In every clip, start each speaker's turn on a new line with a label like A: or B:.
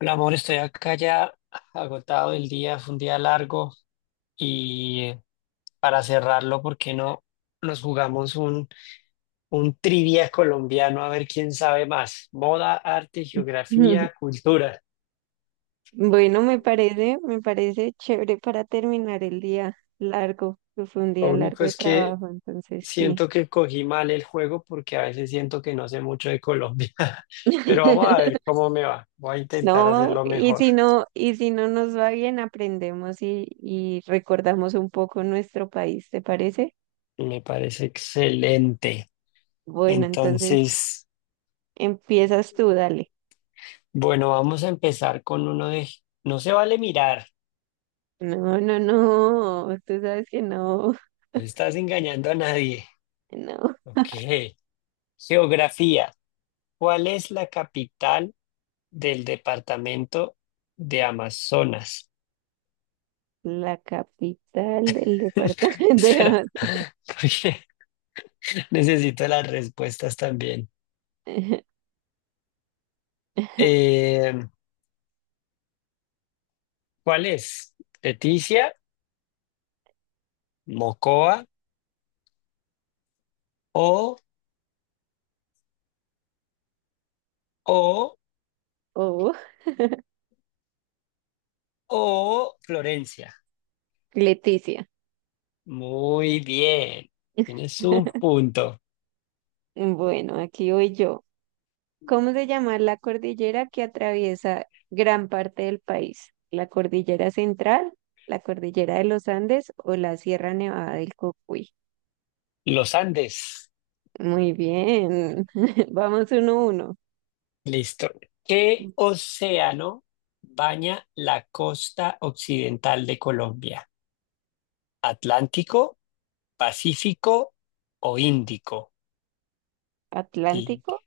A: Hola, amor, estoy acá ya agotado del día, fue un día largo y eh, para cerrarlo, ¿por qué no nos jugamos un trivia colombiano a ver quién sabe más? Moda, arte, geografía, cultura.
B: Bueno, me parece chévere para terminar el día largo, que fue un
A: Lo
B: día largo
A: único
B: de
A: es que
B: trabajo, entonces sí.
A: siento que cogí mal el juego porque a veces siento que no sé mucho de Colombia, pero vamos a ver cómo me va. Voy a intentar
B: No,
A: hacerlo
B: y
A: mejor.
B: si no, y si no nos va bien, aprendemos y recordamos un poco nuestro país, ¿te parece?
A: Me parece excelente.
B: Bueno, entonces
A: Entonces...
B: empiezas tú, dale.
A: Bueno, vamos a empezar con uno de... No se vale mirar,
B: No, no, no, tú sabes que no,
A: no estás engañando a nadie.
B: no.
A: Ok. Geografía. ¿Cuál es la capital del departamento de Amazonas?
B: La capital del departamento de
A: Espera,
B: Amazon.
A: porque necesito las respuestas también. Eh, ¿Cuál es? ¿Leticia, Mocoa o, o,
B: Oh,
A: o Florencia?
B: Leticia.
A: Muy bien. Tienes un punto.
B: Bueno, aquí voy yo. ¿Cómo se llama la cordillera que atraviesa gran parte del país? ¿La cordillera central, la cordillera de los Andes o la Sierra Nevada del Cocuy?
A: Los Andes.
B: Muy bien. Vamos uno a uno.
A: Listo. ¿Qué océano baña la costa occidental de Colombia? ¿Atlántico, Pacífico o Índico? Y
B: ¿Atlántico?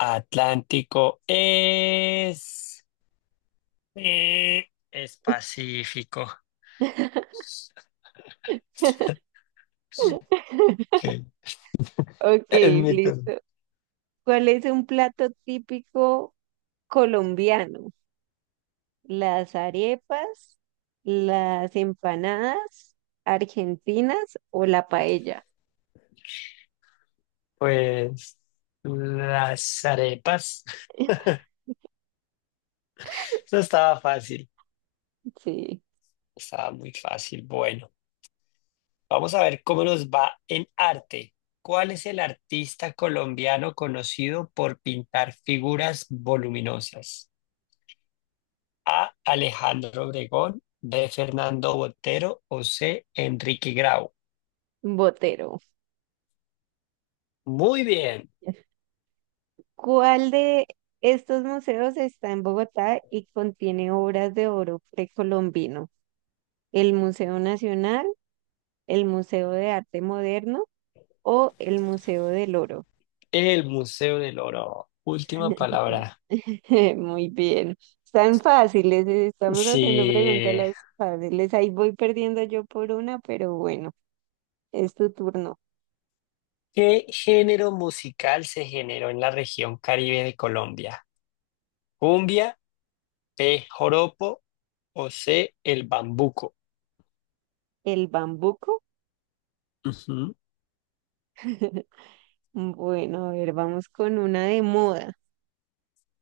A: Atlántico es Pacífico. Ok,
B: Ok,
A: es mi turno.
B: listo. ¿Cuál es un plato típico colombiano? ¿Las arepas, las empanadas argentinas o la paella?
A: Pues las arepas. Eso estaba fácil.
B: Sí.
A: Estaba muy fácil. Bueno. Vamos a ver cómo nos va en arte. ¿Cuál es el artista colombiano conocido por pintar figuras voluminosas? A. Alejandro Obregón, B. Fernando Botero o C. Enrique Grau.
B: Botero.
A: Muy bien,
B: ¿Cuál de estos museos está en Bogotá y contiene obras de oro precolombino? ¿El Museo Nacional, el Museo de Arte Moderno o el Museo del Oro?
A: el Museo del Oro. Última palabra.
B: Muy bien. Están fáciles, estamos haciendo preguntas
A: Sí.
B: las fáciles. Ahí voy perdiendo yo por una, pero bueno, es tu turno.
A: ¿Qué género musical se generó en la región Caribe de Colombia? ¿Cumbia, B. Joropo o C. El Bambuco?
B: ¿El bambuco?
A: Ujú.
B: Bueno, a ver, vamos con una de moda.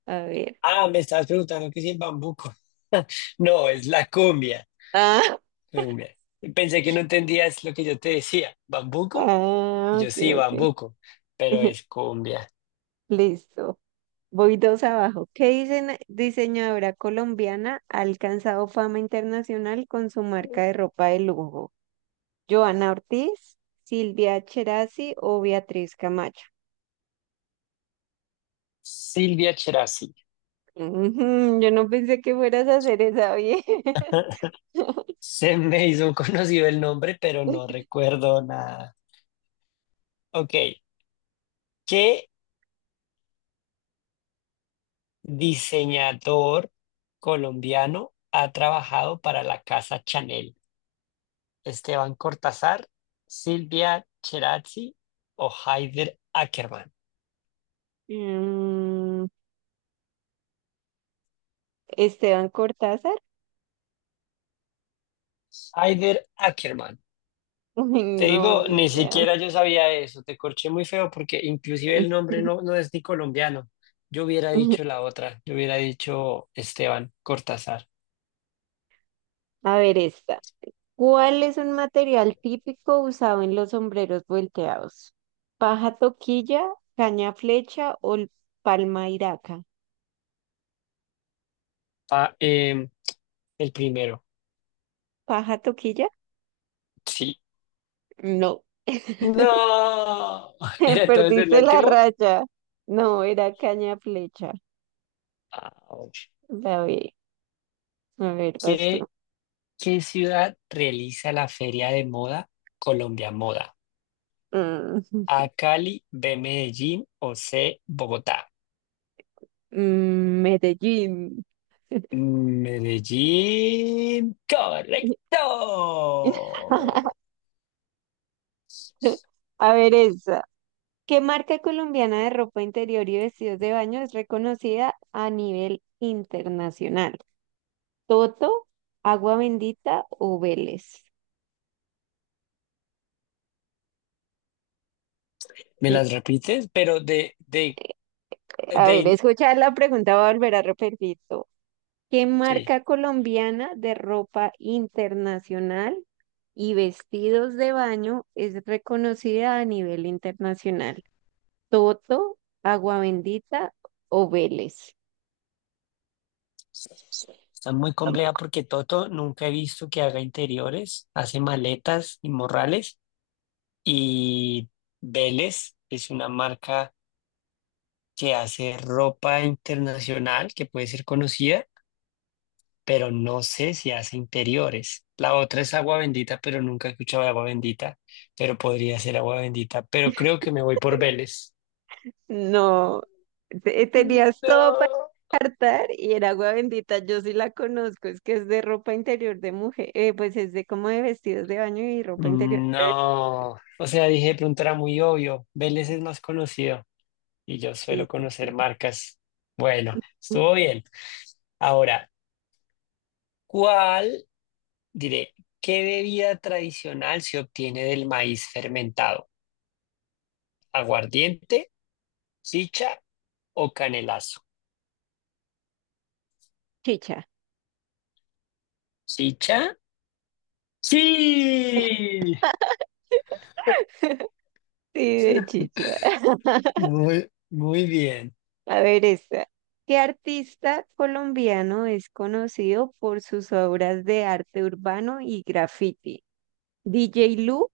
B: A ver.
A: Ah, me estabas preguntando qué es el bambuco. No, es la cumbia,
B: Ah,
A: cumbia. Pensé que no entendías lo que yo te decía. ¿Bambuco? Y
B: Ah,
A: yo
B: ok,
A: sí,
B: ok.
A: bambuco, pero es cumbia.
B: Listo. Voy dos abajo. ¿Qué dicen, diseñadora colombiana ha alcanzado fama internacional con su marca de ropa de lujo? ¿Joana Ortiz, Silvia Cherasi o Beatriz Camacho?
A: Silvia Cherasi.
B: Ujú, yo no pensé que fueras a hacer esa bien.
A: Se me hizo conocido el nombre, pero no recuerdo nada. Ok, ¿qué diseñador colombiano ha trabajado para la casa Chanel? ¿Esteban Cortázar, Silvia Cherasi o Haider Ackermann?
B: Mm, Esteban Cortázar.
A: Aider Ackerman.
B: Uy,
A: Te
B: no,
A: digo,
B: ni
A: ni
B: idea.
A: siquiera yo sabía eso. Te corché muy feo porque inclusive el nombre no es ni colombiano. Yo hubiera dicho la otra. Yo hubiera dicho Esteban Cortázar.
B: A ver esta. ¿Cuál es un material típico usado en los sombreros volteados? ¿Paja toquilla, caña flecha o palma iraca?
A: Ah, em, el primero.
B: ¿Paja toquilla?
A: Sí.
B: No.
A: No. ¿Era entonces el
B: Perdiste la
A: último?
B: raya. No, era caña flecha.
A: Ouch.
B: La B. A ver, vas tú.
A: ¿Qué, ¿qué ciudad realiza la feria de moda Colombia Moda?
B: Mm,
A: ¿A Cali, B Medellín o C Bogotá?
B: Medellín.
A: Medellín, correcto.
B: A ver, esa. ¿Qué marca colombiana de ropa interior y vestidos de baño es reconocida a nivel internacional? ¿Toto, Agua Bendita o Vélez?
A: ¿Me
B: Eh,
A: las repites? Pero
B: A ver,
A: de,
B: escuchar la pregunta, voy a volver a repetir. Todo. ¿Qué
A: sí,
B: marca colombiana de ropa internacional y vestidos de baño es reconocida a nivel internacional? ¿Toto, Agua Bendita o Vélez?
A: está muy compleja porque Toto nunca he visto que haga interiores, hace maletas y morrales y Vélez es una marca que hace ropa internacional que puede ser conocida, pero no sé si hace interiores. La otra es agua bendita, pero nunca he escuchado de agua bendita, pero podría ser agua bendita, pero creo que me voy por Vélez.
B: No, te- tenías todo
A: No.
B: estar y era agua bendita, yo sí la conozco, es que es de ropa interior de mujer, pues es de como de vestidos de baño y ropa interior. De-
A: No, o sea, dije, de pronto era muy obvio, Vélez es más conocido y yo
B: Sí,
A: suelo
B: sí,
A: conocer marcas. Bueno,
B: sí.
A: estuvo bien. Ahora, ¿cuál, diré, ¿qué bebida tradicional se obtiene del maíz fermentado? ¿Aguardiente, chicha o canelazo?
B: Chicha.
A: Chicha. Sí,
B: Sí, de chicha.
A: muy bien.
B: A ver esta. ¿Qué artista colombiano es conocido por sus obras de arte urbano y graffiti? ¿DJ Lu,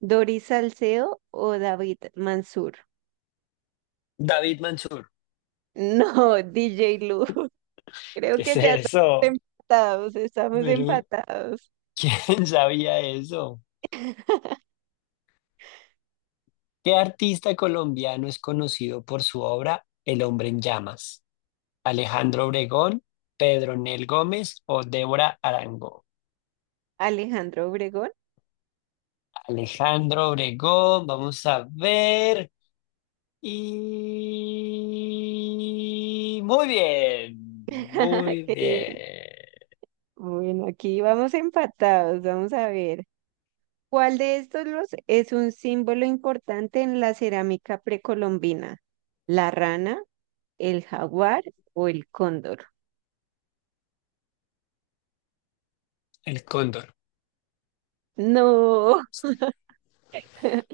B: Doris Salcedo o David Mansur?
A: David Mansur,
B: No, DJ Lu. Creo
A: ¿qué es
B: que ya estamos
A: eso?
B: empatados, estamos
A: Pero,
B: empatados.
A: ¿quién sabía eso? ¿Qué artista colombiano es conocido por su obra El hombre en llamas? ¿Alejandro Obregón, Pedro Nel Gómez o Débora Arango?
B: Alejandro Obregón,
A: Alejandro Obregón, vamos a ver. Y muy bien, muy
B: qué bien.
A: bien.
B: Bueno, aquí vamos empatados, vamos a ver. ¿Cuál de estos los es un símbolo importante en la cerámica precolombina? ¿La rana, el jaguar o el cóndor?
A: El cóndor.
B: No,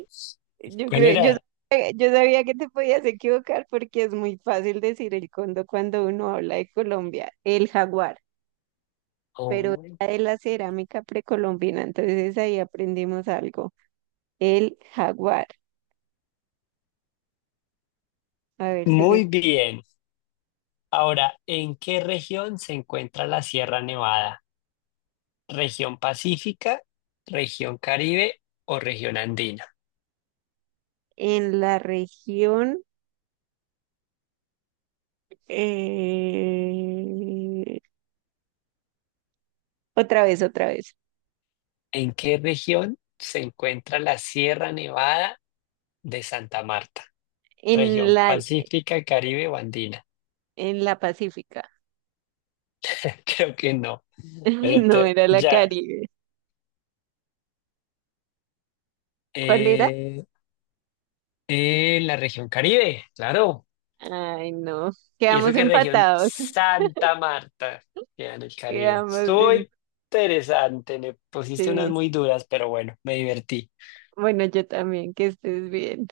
B: yo
A: ¿Cuál
B: creo,
A: era?
B: yo sabía que te podías equivocar porque es muy fácil decir el cóndor cuando uno habla de Colombia. El jaguar.
A: Oh,
B: Pero
A: muy
B: era de la cerámica precolombina, entonces ahí aprendimos algo. El jaguar, a ver, sigues
A: bien. Ahora, ¿en qué región se encuentra la Sierra Nevada? ¿Región Pacífica, región Caribe o región Andina?
B: en la región, eh, otra vez,
A: ¿En qué región se encuentra la Sierra Nevada de Santa Marta?
B: en
A: ¿Región
B: la,
A: Pacífica, Caribe o Andina?
B: en la Pacífica,
A: Creo que no, pero
B: no
A: te-
B: era la
A: ya.
B: Caribe. ¿Cuál era?
A: eh, la región Caribe, claro.
B: Ay, no,
A: Y eso
B: quedamos
A: que región
B: empatados,
A: Santa Marta queda en el Caribe.
B: quedamos
A: Estuvo
B: en...
A: interesante, me pusiste unas
B: sí.
A: muy duras, pero bueno, me divertí.
B: Bueno, yo también, que estés bien.